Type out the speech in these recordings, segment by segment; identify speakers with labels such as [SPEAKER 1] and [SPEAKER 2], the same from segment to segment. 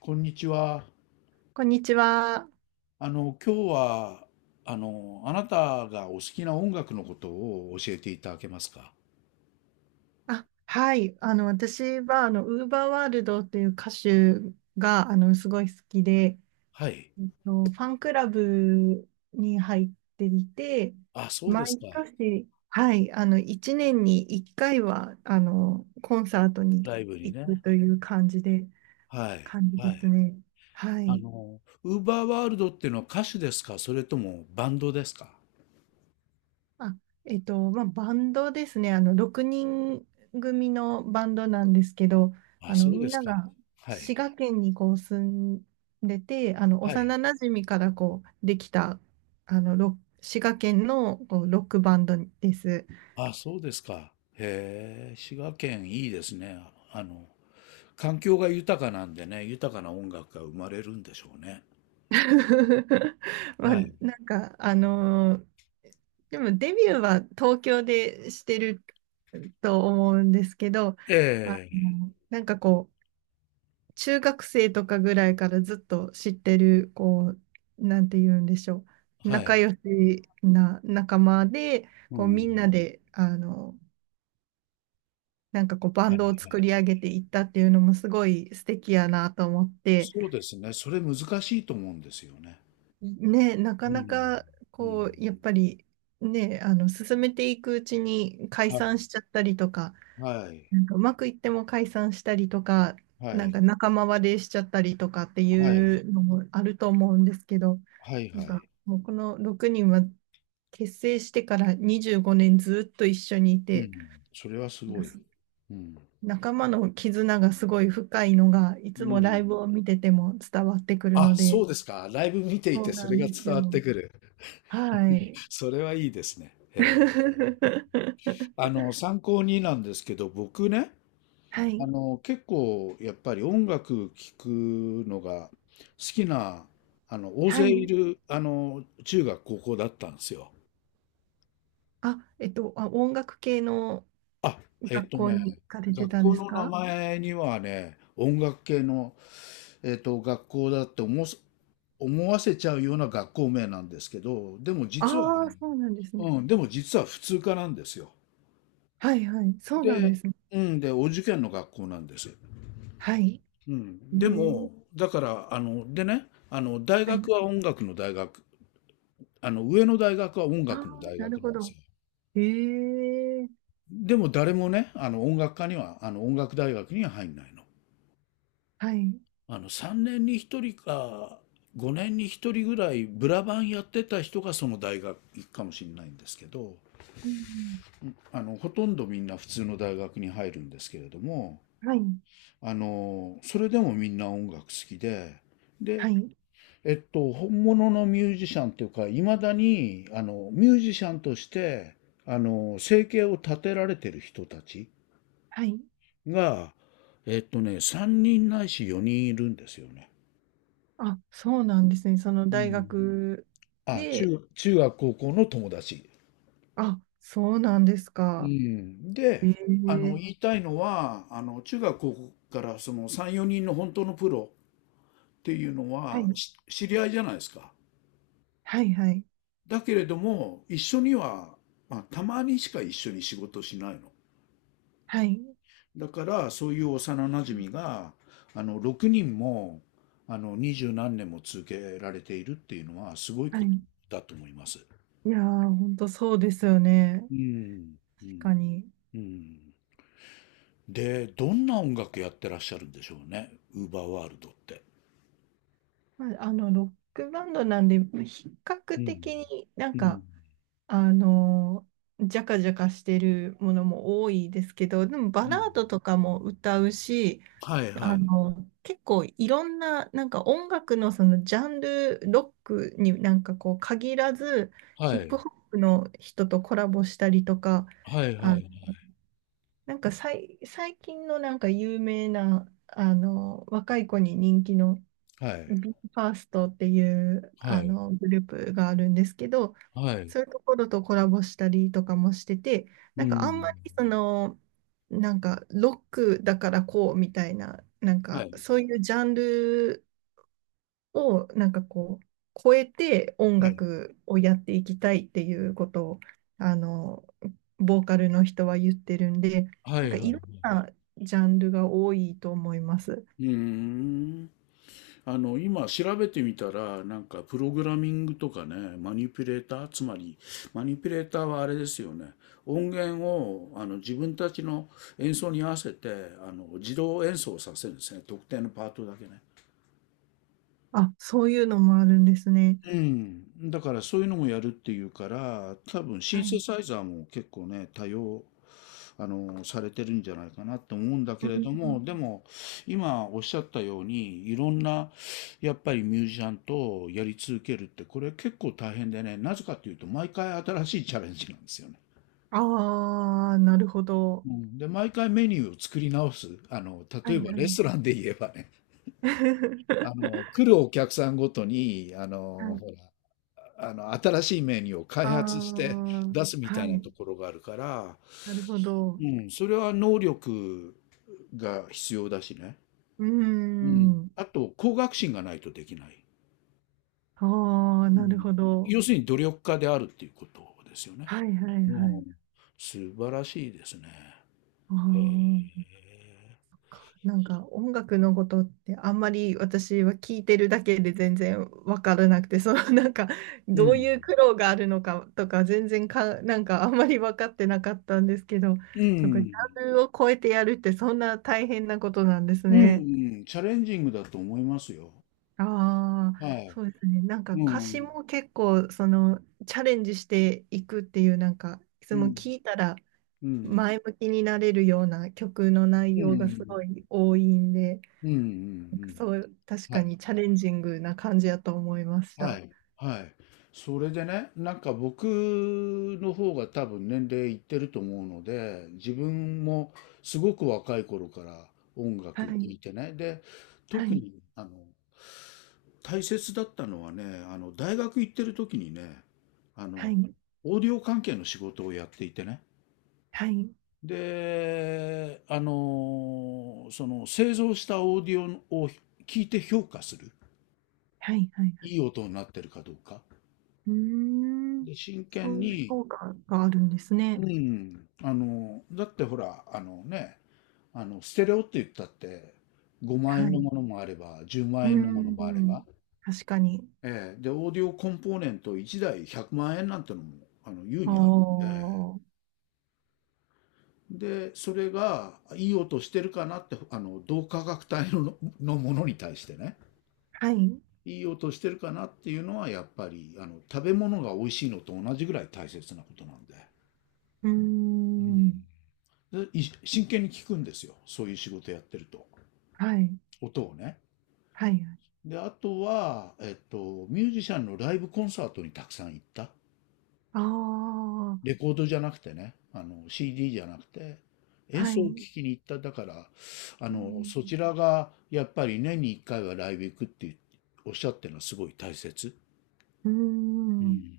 [SPEAKER 1] こんにちは。
[SPEAKER 2] こんにちは。
[SPEAKER 1] 今日は、あなたがお好きな音楽のことを教えていただけますか？
[SPEAKER 2] あ、はい。私は、ウーバーワールドという歌手が、すごい好きで、
[SPEAKER 1] はい。
[SPEAKER 2] ファンクラブに入っていて、
[SPEAKER 1] あ、そうです
[SPEAKER 2] 毎
[SPEAKER 1] か。
[SPEAKER 2] 年、はい、1年に1回は、コンサートに
[SPEAKER 1] ライブに
[SPEAKER 2] 行く
[SPEAKER 1] ね。
[SPEAKER 2] という
[SPEAKER 1] はい。
[SPEAKER 2] 感じ
[SPEAKER 1] は
[SPEAKER 2] です
[SPEAKER 1] い。
[SPEAKER 2] ね。はい。
[SPEAKER 1] ウーバーワールドっていうのは歌手ですか、それともバンドですか？
[SPEAKER 2] あ、まあ、バンドですね。6人組のバンドなんですけど、
[SPEAKER 1] あ、そう
[SPEAKER 2] み
[SPEAKER 1] で
[SPEAKER 2] ん
[SPEAKER 1] す
[SPEAKER 2] な
[SPEAKER 1] か。
[SPEAKER 2] が
[SPEAKER 1] は
[SPEAKER 2] 滋
[SPEAKER 1] い。
[SPEAKER 2] 賀県にこう住んでて、
[SPEAKER 1] は
[SPEAKER 2] 幼
[SPEAKER 1] い。
[SPEAKER 2] 馴染からこう、できた、あの、ロ滋賀県のこうロックバンドです。
[SPEAKER 1] あ、そうですか。へえ、滋賀県いいですね。あの、環境が豊かなんでね、豊かな音楽が生まれるんでしょうね。
[SPEAKER 2] まあ、
[SPEAKER 1] はい。
[SPEAKER 2] なんか、でもデビューは東京でしてると思うんですけど、
[SPEAKER 1] ええ、
[SPEAKER 2] なんかこう、中学生とかぐらいからずっと知ってる、こう、なんて言うんでしょう。
[SPEAKER 1] は
[SPEAKER 2] 仲
[SPEAKER 1] い。
[SPEAKER 2] 良しな仲間で、
[SPEAKER 1] う
[SPEAKER 2] こう、
[SPEAKER 1] ん。
[SPEAKER 2] みんなで、なんかこう、バ
[SPEAKER 1] は
[SPEAKER 2] ン
[SPEAKER 1] いは
[SPEAKER 2] ドを作
[SPEAKER 1] い。
[SPEAKER 2] り上げていったっていうのもすごい素敵やなと思って、
[SPEAKER 1] そうですね。それ難しいと思うんですよね。
[SPEAKER 2] ね、な
[SPEAKER 1] う
[SPEAKER 2] かな
[SPEAKER 1] ん。
[SPEAKER 2] か、
[SPEAKER 1] う
[SPEAKER 2] こう、
[SPEAKER 1] ん。
[SPEAKER 2] やっぱり、ね、進めていくうちに解
[SPEAKER 1] はい。
[SPEAKER 2] 散しちゃったりとか、
[SPEAKER 1] はい。
[SPEAKER 2] なんかうまくいっても解散したりとか、
[SPEAKER 1] は
[SPEAKER 2] なん
[SPEAKER 1] い。
[SPEAKER 2] か仲間割れしちゃったりとかって
[SPEAKER 1] は
[SPEAKER 2] い
[SPEAKER 1] い。
[SPEAKER 2] うのもあると思うんですけど、
[SPEAKER 1] はい。は
[SPEAKER 2] なんか
[SPEAKER 1] い。
[SPEAKER 2] もうこの6人は結成してから25年ずっと一緒にい
[SPEAKER 1] う
[SPEAKER 2] て、
[SPEAKER 1] ん。それはす
[SPEAKER 2] なん
[SPEAKER 1] ご
[SPEAKER 2] か
[SPEAKER 1] い。
[SPEAKER 2] す
[SPEAKER 1] うん。
[SPEAKER 2] 仲間の絆がすごい深いのが、いつ
[SPEAKER 1] う
[SPEAKER 2] もライブ
[SPEAKER 1] ん。
[SPEAKER 2] を見てても伝わってくる
[SPEAKER 1] あ、
[SPEAKER 2] ので、
[SPEAKER 1] そうですか。ライブ見てい
[SPEAKER 2] そう
[SPEAKER 1] てそ
[SPEAKER 2] な
[SPEAKER 1] れ
[SPEAKER 2] ん
[SPEAKER 1] が
[SPEAKER 2] です
[SPEAKER 1] 伝わっ
[SPEAKER 2] よ。
[SPEAKER 1] てくる。
[SPEAKER 2] はい。
[SPEAKER 1] それはいいですね。ええ、参考になんですけど、僕ね、
[SPEAKER 2] はい。
[SPEAKER 1] 結構やっぱり音楽聴くのが好きな、大
[SPEAKER 2] は
[SPEAKER 1] 勢い
[SPEAKER 2] い。
[SPEAKER 1] る、中学、高校だったんですよ。
[SPEAKER 2] あ、音楽系の
[SPEAKER 1] あ、えっ
[SPEAKER 2] 学
[SPEAKER 1] と
[SPEAKER 2] 校に
[SPEAKER 1] ね、
[SPEAKER 2] 行かれて
[SPEAKER 1] 学
[SPEAKER 2] たん
[SPEAKER 1] 校
[SPEAKER 2] です
[SPEAKER 1] の名
[SPEAKER 2] か？
[SPEAKER 1] 前にはね、音楽系の、学校だって思わせ、思わせちゃうような学校名なんですけど、でも実は、
[SPEAKER 2] ああ、そうなんですね。
[SPEAKER 1] うん、でも実は普通科なんですよ。
[SPEAKER 2] はいはい。そうなんで
[SPEAKER 1] で、
[SPEAKER 2] すね。
[SPEAKER 1] うん、で、お受験の学校なんです。
[SPEAKER 2] はい。
[SPEAKER 1] う
[SPEAKER 2] え
[SPEAKER 1] ん、で
[SPEAKER 2] ー
[SPEAKER 1] も、だから、でね、大
[SPEAKER 2] はい。
[SPEAKER 1] 学は音楽の大学、上の大学は音
[SPEAKER 2] ああ、
[SPEAKER 1] 楽の大
[SPEAKER 2] なる
[SPEAKER 1] 学な
[SPEAKER 2] ほ
[SPEAKER 1] んです
[SPEAKER 2] ど。
[SPEAKER 1] よ。
[SPEAKER 2] ええ
[SPEAKER 1] でも誰もね、音楽科には、音楽大学には入んないの。
[SPEAKER 2] はい。
[SPEAKER 1] 3年に1人か5年に1人ぐらいブラバンやってた人がその大学行くかもしれないんですけど、
[SPEAKER 2] うん。
[SPEAKER 1] ほとんどみんな普通の大学に入るんですけれども、
[SPEAKER 2] はい。
[SPEAKER 1] それでもみんな音楽好きで、
[SPEAKER 2] は
[SPEAKER 1] で、
[SPEAKER 2] い。
[SPEAKER 1] 本物のミュージシャンというかいまだにミュージシャンとして生計を立てられてる人たち
[SPEAKER 2] はい。
[SPEAKER 1] が、3人ないし4人いるんですよね。
[SPEAKER 2] あ、そうなんですね。その
[SPEAKER 1] う
[SPEAKER 2] 大
[SPEAKER 1] ん、
[SPEAKER 2] 学
[SPEAKER 1] あ、
[SPEAKER 2] で、
[SPEAKER 1] 中学高校の友達。
[SPEAKER 2] あ、そうなんです
[SPEAKER 1] う
[SPEAKER 2] か。
[SPEAKER 1] ん。で、
[SPEAKER 2] ええ
[SPEAKER 1] 言いたいのは、中学高校からその3、4人の本当のプロっていうの
[SPEAKER 2] は
[SPEAKER 1] は
[SPEAKER 2] い。
[SPEAKER 1] し知り合いじゃないですか。
[SPEAKER 2] はいはい。
[SPEAKER 1] だけれども、一緒には、まあ、たまにしか一緒に仕事しないの。
[SPEAKER 2] はい。
[SPEAKER 1] だから、そういう幼なじみが、6人も、二十何年も続けられているっていうのは、すごい
[SPEAKER 2] は
[SPEAKER 1] こと
[SPEAKER 2] い。
[SPEAKER 1] だと思います。
[SPEAKER 2] いやー、ほんとそうですよね。
[SPEAKER 1] うん、う
[SPEAKER 2] 確
[SPEAKER 1] ん、
[SPEAKER 2] かに。
[SPEAKER 1] うん。で、どんな音楽やってらっしゃるんでしょうね、ウーバーワールドって。
[SPEAKER 2] まあ、ロックバンドなんで、比較
[SPEAKER 1] うん。
[SPEAKER 2] 的になん
[SPEAKER 1] うん。
[SPEAKER 2] か、あの、ジャカジャカしてるものも多いですけど、でもバ
[SPEAKER 1] うん。
[SPEAKER 2] ラードとかも歌うし、
[SPEAKER 1] はいは
[SPEAKER 2] あ
[SPEAKER 1] い。
[SPEAKER 2] の、結構いろんな、なんか音楽のそのジャンル、ロックになんかこう限らず、
[SPEAKER 1] は
[SPEAKER 2] ヒッ
[SPEAKER 1] い。
[SPEAKER 2] プホップの人とコラボしたりとか、
[SPEAKER 1] はい
[SPEAKER 2] あ、
[SPEAKER 1] はい。
[SPEAKER 2] なんか最近のなんか有名な、若い子に人気の
[SPEAKER 1] はい。
[SPEAKER 2] ビーファーストっていう
[SPEAKER 1] は
[SPEAKER 2] あ
[SPEAKER 1] い。
[SPEAKER 2] のグループがあるんですけど、
[SPEAKER 1] はい。う
[SPEAKER 2] そういうところとコラボしたりとかもしてて、
[SPEAKER 1] ー
[SPEAKER 2] なんかあん
[SPEAKER 1] ん。
[SPEAKER 2] まりその、なんかロックだからこうみたいな、なん
[SPEAKER 1] は
[SPEAKER 2] か
[SPEAKER 1] い。
[SPEAKER 2] そういうジャンルをなんかこう、超えて音
[SPEAKER 1] はい。
[SPEAKER 2] 楽をやっていきたいっていうことを、あの、ボーカルの人は言ってるんで、
[SPEAKER 1] は
[SPEAKER 2] なん
[SPEAKER 1] い
[SPEAKER 2] か
[SPEAKER 1] はい
[SPEAKER 2] い
[SPEAKER 1] は
[SPEAKER 2] ろん
[SPEAKER 1] い。
[SPEAKER 2] なジャンルが多いと思います。
[SPEAKER 1] うーん。今調べてみたら、なんかプログラミングとかね、マニピュレーター、つまり、マニピュレーターはあれですよね。音源を、自分たちの演奏に合わせて、自動演奏させるんですね。特定のパートだけね。
[SPEAKER 2] あ、そういうのもあるんですね。
[SPEAKER 1] うん、だからそういうのもやるっていうから、多分
[SPEAKER 2] は
[SPEAKER 1] シンセ
[SPEAKER 2] い
[SPEAKER 1] サイザーも結構ね、多用、されてるんじゃないかなと思うんだけれども、で
[SPEAKER 2] あ
[SPEAKER 1] も、今おっしゃったように、いろんな、やっぱりミュージシャンとやり続けるって、これ結構大変でね、なぜかっていうと、毎回新しいチャレンジなんですよね。
[SPEAKER 2] あー、なるほど。
[SPEAKER 1] うん、で、毎回メニューを作り直す。
[SPEAKER 2] は
[SPEAKER 1] 例え
[SPEAKER 2] い
[SPEAKER 1] ば
[SPEAKER 2] は
[SPEAKER 1] レストラ
[SPEAKER 2] い。
[SPEAKER 1] ンで言えばね、来るお客さんごとに、
[SPEAKER 2] はい。
[SPEAKER 1] ほら、新しいメニューを
[SPEAKER 2] あ
[SPEAKER 1] 開発して
[SPEAKER 2] あ、
[SPEAKER 1] 出すみた
[SPEAKER 2] は
[SPEAKER 1] いな
[SPEAKER 2] い。
[SPEAKER 1] ところがあるから、
[SPEAKER 2] なるほど。
[SPEAKER 1] うん、それは能力が必要だしね。
[SPEAKER 2] うー
[SPEAKER 1] うん、
[SPEAKER 2] ん。
[SPEAKER 1] あと、向学心がないとできない。
[SPEAKER 2] ああ、
[SPEAKER 1] う
[SPEAKER 2] なる
[SPEAKER 1] ん、
[SPEAKER 2] ほど。
[SPEAKER 1] 要するに努力家であるっていうことですよね。
[SPEAKER 2] はいはいは
[SPEAKER 1] うん、
[SPEAKER 2] い。
[SPEAKER 1] 素晴らしいですね。
[SPEAKER 2] あ
[SPEAKER 1] へえ。
[SPEAKER 2] あ。なんか音楽のことってあんまり私は聞いてるだけで全然わからなくて、そのなんか
[SPEAKER 1] う
[SPEAKER 2] どう
[SPEAKER 1] ん。
[SPEAKER 2] いう苦労があるのかとか全然か、なんかあんまり分かってなかったんですけど、
[SPEAKER 1] う
[SPEAKER 2] そこジ
[SPEAKER 1] ん。
[SPEAKER 2] ャンルを超えてやるってそんな大変なことなんです
[SPEAKER 1] うん、う
[SPEAKER 2] ね。
[SPEAKER 1] んチャレンジングだと思いますよ。
[SPEAKER 2] ああ、
[SPEAKER 1] はい。
[SPEAKER 2] そうですね。なんか
[SPEAKER 1] う
[SPEAKER 2] 歌詞
[SPEAKER 1] ん。
[SPEAKER 2] も結構そのチャレンジしていくっていうなんかいつ
[SPEAKER 1] う
[SPEAKER 2] も
[SPEAKER 1] ん。
[SPEAKER 2] 聞いたら
[SPEAKER 1] うん。
[SPEAKER 2] 前向きになれるような曲の内
[SPEAKER 1] う
[SPEAKER 2] 容がす
[SPEAKER 1] ん。
[SPEAKER 2] ごい多いんで。
[SPEAKER 1] うん。うん。うん。
[SPEAKER 2] そう、確
[SPEAKER 1] は
[SPEAKER 2] か
[SPEAKER 1] い。
[SPEAKER 2] にチャレンジングな感じやと思いまし
[SPEAKER 1] は
[SPEAKER 2] た。
[SPEAKER 1] い、はい。それでね、なんか僕の方が多分年齢いってると思うので、自分もすごく若い頃から音
[SPEAKER 2] は
[SPEAKER 1] 楽聴
[SPEAKER 2] い、
[SPEAKER 1] いてね。で、
[SPEAKER 2] は
[SPEAKER 1] 特
[SPEAKER 2] い、
[SPEAKER 1] に大切だったのはね、大学行ってる時にね、あ
[SPEAKER 2] は
[SPEAKER 1] の
[SPEAKER 2] い、
[SPEAKER 1] オーディオ関係の仕事をやっていてね。
[SPEAKER 2] はい、
[SPEAKER 1] で、その製造したオーディオを聞いて評価する。
[SPEAKER 2] はい、はい。
[SPEAKER 1] いい音になってるかどうか。
[SPEAKER 2] うーん、
[SPEAKER 1] で、真剣
[SPEAKER 2] そういう
[SPEAKER 1] に
[SPEAKER 2] 評価があるんですね。
[SPEAKER 1] うん、だってほら、あのね、ステレオって言ったって、5万円
[SPEAKER 2] は
[SPEAKER 1] の
[SPEAKER 2] い。
[SPEAKER 1] ものもあれば、10
[SPEAKER 2] う
[SPEAKER 1] 万
[SPEAKER 2] ー
[SPEAKER 1] 円のものもあれば、
[SPEAKER 2] ん、確かに。
[SPEAKER 1] ええ、で、オーディオコンポーネント1台100万円なんてのも、優
[SPEAKER 2] ああ、
[SPEAKER 1] にあるんで、
[SPEAKER 2] は
[SPEAKER 1] で、それがいい音してるかなって、同価格帯の、のものに対してね、
[SPEAKER 2] い。う
[SPEAKER 1] いい音してるかなっていうのは、やっぱり、食べ物が美味しいのと同じぐらい大切なことなんで、
[SPEAKER 2] ーん、
[SPEAKER 1] うん、でい真剣に聞くんですよ、そういう仕事やってると。
[SPEAKER 2] はい、
[SPEAKER 1] 音をね。
[SPEAKER 2] はい。
[SPEAKER 1] で、あとは、ミュージシャンのライブコンサートにたくさん行った。
[SPEAKER 2] ああ、
[SPEAKER 1] レコードじゃなくてね、CD じゃなくて、演
[SPEAKER 2] は
[SPEAKER 1] 奏を聴
[SPEAKER 2] い。
[SPEAKER 1] きに行った。だから、
[SPEAKER 2] うん、
[SPEAKER 1] そちらがやっぱり年に1回はライブ行くっておっしゃってるのはすごい大切。
[SPEAKER 2] うー
[SPEAKER 1] う
[SPEAKER 2] ん
[SPEAKER 1] ん。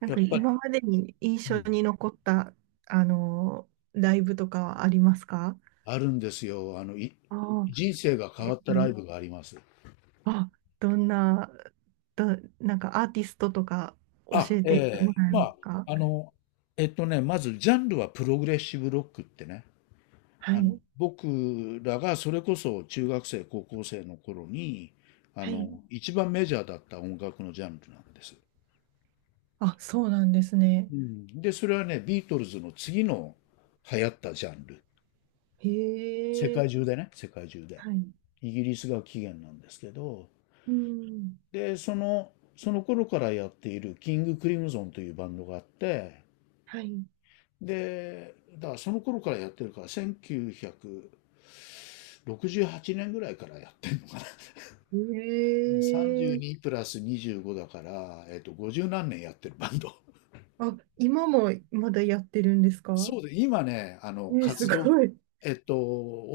[SPEAKER 2] なん
[SPEAKER 1] やっ
[SPEAKER 2] か
[SPEAKER 1] ぱり、
[SPEAKER 2] 今までに印
[SPEAKER 1] う
[SPEAKER 2] 象
[SPEAKER 1] ん。
[SPEAKER 2] に残った、ライブとかはありますか？
[SPEAKER 1] あるんですよ。
[SPEAKER 2] ああ
[SPEAKER 1] 人生が変
[SPEAKER 2] う
[SPEAKER 1] わったライ
[SPEAKER 2] ん
[SPEAKER 1] ブがあります。
[SPEAKER 2] あ、どんな、ど、なんかアーティストとか教
[SPEAKER 1] あ、
[SPEAKER 2] えて
[SPEAKER 1] え
[SPEAKER 2] も
[SPEAKER 1] え
[SPEAKER 2] らえ
[SPEAKER 1] ま
[SPEAKER 2] ます
[SPEAKER 1] あ、
[SPEAKER 2] か？
[SPEAKER 1] あの、まずジャンルはプログレッシブロックってね、
[SPEAKER 2] はい。
[SPEAKER 1] 僕らがそれこそ中学生、高校生の頃に、
[SPEAKER 2] はい。
[SPEAKER 1] 一番メジャーだった音楽のジャンルなんです。
[SPEAKER 2] あ、そうなんですね。
[SPEAKER 1] うん、で、それはね、ビートルズの次の流行ったジャンル。
[SPEAKER 2] へ
[SPEAKER 1] 世
[SPEAKER 2] え。
[SPEAKER 1] 界中でね、世界中で。
[SPEAKER 2] はい。
[SPEAKER 1] イギリスが起源なんですけど、
[SPEAKER 2] うん。
[SPEAKER 1] で、その頃からやっているキング・クリムゾンというバンドがあって、
[SPEAKER 2] はい。
[SPEAKER 1] で、だからその頃からやってるから、1 9 68年ぐらいからやってんのかな、
[SPEAKER 2] へ
[SPEAKER 1] 32
[SPEAKER 2] え。
[SPEAKER 1] プラス25だから、50何年やってるバンド。
[SPEAKER 2] あ、今もまだやってるんですか？
[SPEAKER 1] そうで、今ね、
[SPEAKER 2] す
[SPEAKER 1] 活動、
[SPEAKER 2] ごい。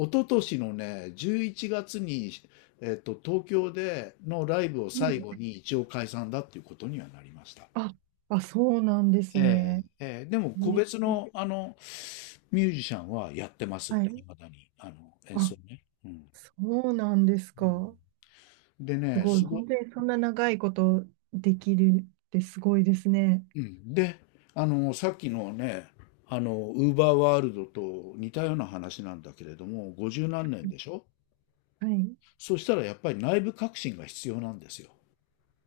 [SPEAKER 1] 一昨年のね、11月に、東京でのライブを
[SPEAKER 2] う
[SPEAKER 1] 最後
[SPEAKER 2] ん
[SPEAKER 1] に一応解散だっていうことにはなりました。
[SPEAKER 2] あ、あ、そうなんです
[SPEAKER 1] え
[SPEAKER 2] ね。
[SPEAKER 1] え、ええ、でも個
[SPEAKER 2] ね
[SPEAKER 1] 別の、ミュージシャンはやってます。
[SPEAKER 2] は
[SPEAKER 1] い
[SPEAKER 2] い。
[SPEAKER 1] まだに、演奏
[SPEAKER 2] あ、
[SPEAKER 1] ね。うん。
[SPEAKER 2] そうなんですか。
[SPEAKER 1] うん、で
[SPEAKER 2] す
[SPEAKER 1] ね、
[SPEAKER 2] ごい。本当にそんな長いことできるってすごいですね。
[SPEAKER 1] うん、で、さっきのね、ウーバーワールドと似たような話なんだけれども、50何年でしょ？
[SPEAKER 2] はい。
[SPEAKER 1] そしたらやっぱり内部革新が必要なんですよ。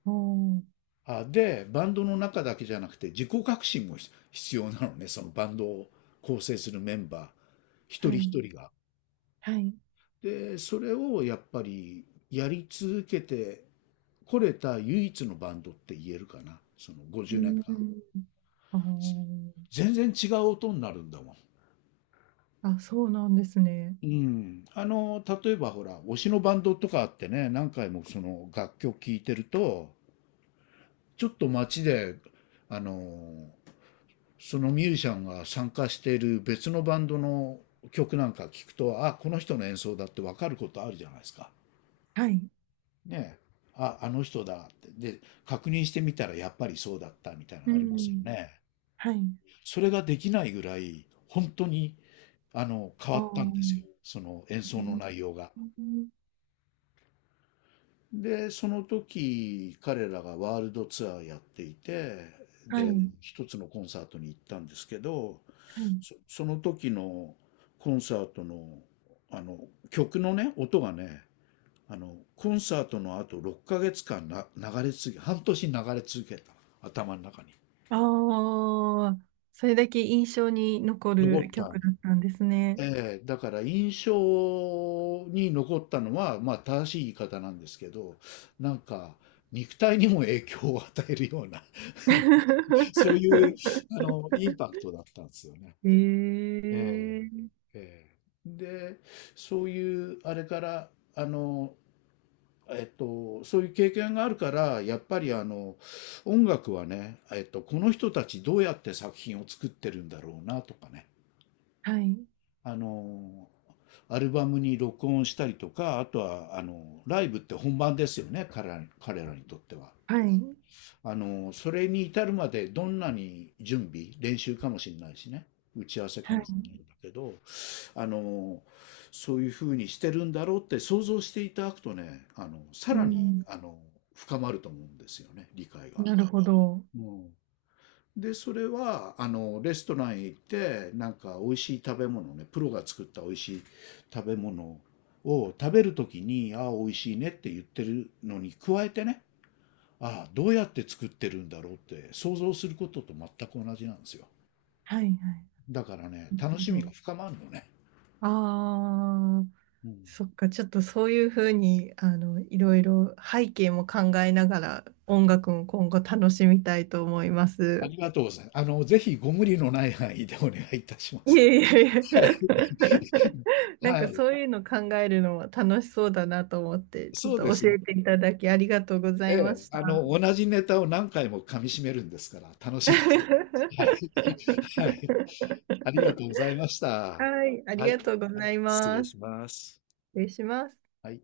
[SPEAKER 2] おー、
[SPEAKER 1] あ、で、バンドの中だけじゃなくて自己革新も必必要なのね、そのバンドを構成するメンバー、一
[SPEAKER 2] は
[SPEAKER 1] 人一
[SPEAKER 2] い。
[SPEAKER 1] 人が。
[SPEAKER 2] はい。
[SPEAKER 1] で、それをやっぱりやり続けてこれた唯一のバンドって言えるかな、その
[SPEAKER 2] う
[SPEAKER 1] 50年間。
[SPEAKER 2] ん。あー
[SPEAKER 1] 全然違う音になるんだもん。
[SPEAKER 2] あ、そうなんですね。
[SPEAKER 1] うん、例えばほら、推しのバンドとかあってね、何回もその楽曲聴いてると、ちょっと街で、あの、そのミュージシャンが参加している別のバンドの曲なんか聞くと、あ、この人の演奏だってわかることあるじゃないですか。
[SPEAKER 2] はい。
[SPEAKER 1] ねえ。あ、あの人だって。で、確認してみたらやっぱりそうだったみたいなの
[SPEAKER 2] う
[SPEAKER 1] ありますよ
[SPEAKER 2] ん。
[SPEAKER 1] ね。
[SPEAKER 2] はい。
[SPEAKER 1] それができないぐらい、本当に、変
[SPEAKER 2] あ
[SPEAKER 1] わったんです
[SPEAKER 2] ー
[SPEAKER 1] よ。その演奏の内
[SPEAKER 2] う
[SPEAKER 1] 容が。
[SPEAKER 2] ん
[SPEAKER 1] で、その時、彼らがワールドツアーやっていて、
[SPEAKER 2] はい。
[SPEAKER 1] で、
[SPEAKER 2] は
[SPEAKER 1] 一つのコンサートに行ったんですけど、
[SPEAKER 2] い。
[SPEAKER 1] その時のコンサートの、あの、曲のね、音がね、コンサートの後6ヶ月間な、流れ続け、半年流れ続けた。頭の中に。
[SPEAKER 2] ああ、それだけ印象に残
[SPEAKER 1] 残
[SPEAKER 2] る
[SPEAKER 1] った。
[SPEAKER 2] 曲だったんですね。
[SPEAKER 1] ええ、だから印象に残ったのは、まあ正しい言い方なんですけど、なんか肉体にも影響を与えるような そういう、インパクトだったんですよね。
[SPEAKER 2] え
[SPEAKER 1] ええ、
[SPEAKER 2] え
[SPEAKER 1] ええ、で、そういう、あれから、あの、そういう経験があるから、やっぱりあの、音楽はね、この人たちどうやって作品を作ってるんだろうなとかね、
[SPEAKER 2] はい。
[SPEAKER 1] あの、アルバムに録音したりとか、あとは、ライブって本番ですよね、彼らにとっては。
[SPEAKER 2] はい。
[SPEAKER 1] それに至るまでどんなに準備、練習かもしれないしね、打ち合わせか
[SPEAKER 2] は
[SPEAKER 1] もし
[SPEAKER 2] い。
[SPEAKER 1] れないんだけど、あの、そういうふうにしてるんだろうって想像していただくとね、さ
[SPEAKER 2] う
[SPEAKER 1] らに、
[SPEAKER 2] ん。
[SPEAKER 1] 深まると思うんですよね、理解が。
[SPEAKER 2] なるほど。
[SPEAKER 1] うん、で、それは、レストランへ行って、なんか美味しい食べ物ね、プロが作った美味しい食べ物を食べるときに、ああ、美味しいねって言ってるのに加えてね、ああ、どうやって作ってるんだろうって想像することと全く同じなんですよ。
[SPEAKER 2] はいはい。
[SPEAKER 1] だからね、
[SPEAKER 2] なる
[SPEAKER 1] 楽
[SPEAKER 2] ほ
[SPEAKER 1] しみが
[SPEAKER 2] ど。
[SPEAKER 1] 深まるのね。
[SPEAKER 2] ああ、
[SPEAKER 1] うん、
[SPEAKER 2] そっか。ちょっとそういうふうに、いろいろ背景も考えながら音楽も今後楽しみたいと思いま
[SPEAKER 1] あ
[SPEAKER 2] す。
[SPEAKER 1] りがとうございます。ぜひご無理のない範囲でお願いいたしま
[SPEAKER 2] い
[SPEAKER 1] す。
[SPEAKER 2] えいえいえ。
[SPEAKER 1] はい。
[SPEAKER 2] なん
[SPEAKER 1] は
[SPEAKER 2] か
[SPEAKER 1] い。
[SPEAKER 2] そういうの考えるのも楽しそうだなと思って、ちょっ
[SPEAKER 1] そう
[SPEAKER 2] と
[SPEAKER 1] です
[SPEAKER 2] 教
[SPEAKER 1] ね。
[SPEAKER 2] えていただきありがとうござ
[SPEAKER 1] え
[SPEAKER 2] いま
[SPEAKER 1] え。
[SPEAKER 2] した。
[SPEAKER 1] 同じネタを何回も噛み締めるんですから、楽しいです。はい。はい。ありがとうございました。
[SPEAKER 2] はい、あり
[SPEAKER 1] はい。
[SPEAKER 2] がとうご
[SPEAKER 1] はい、
[SPEAKER 2] ざい
[SPEAKER 1] 失礼
[SPEAKER 2] ま
[SPEAKER 1] し
[SPEAKER 2] す。
[SPEAKER 1] ます。
[SPEAKER 2] 失礼します。
[SPEAKER 1] はい。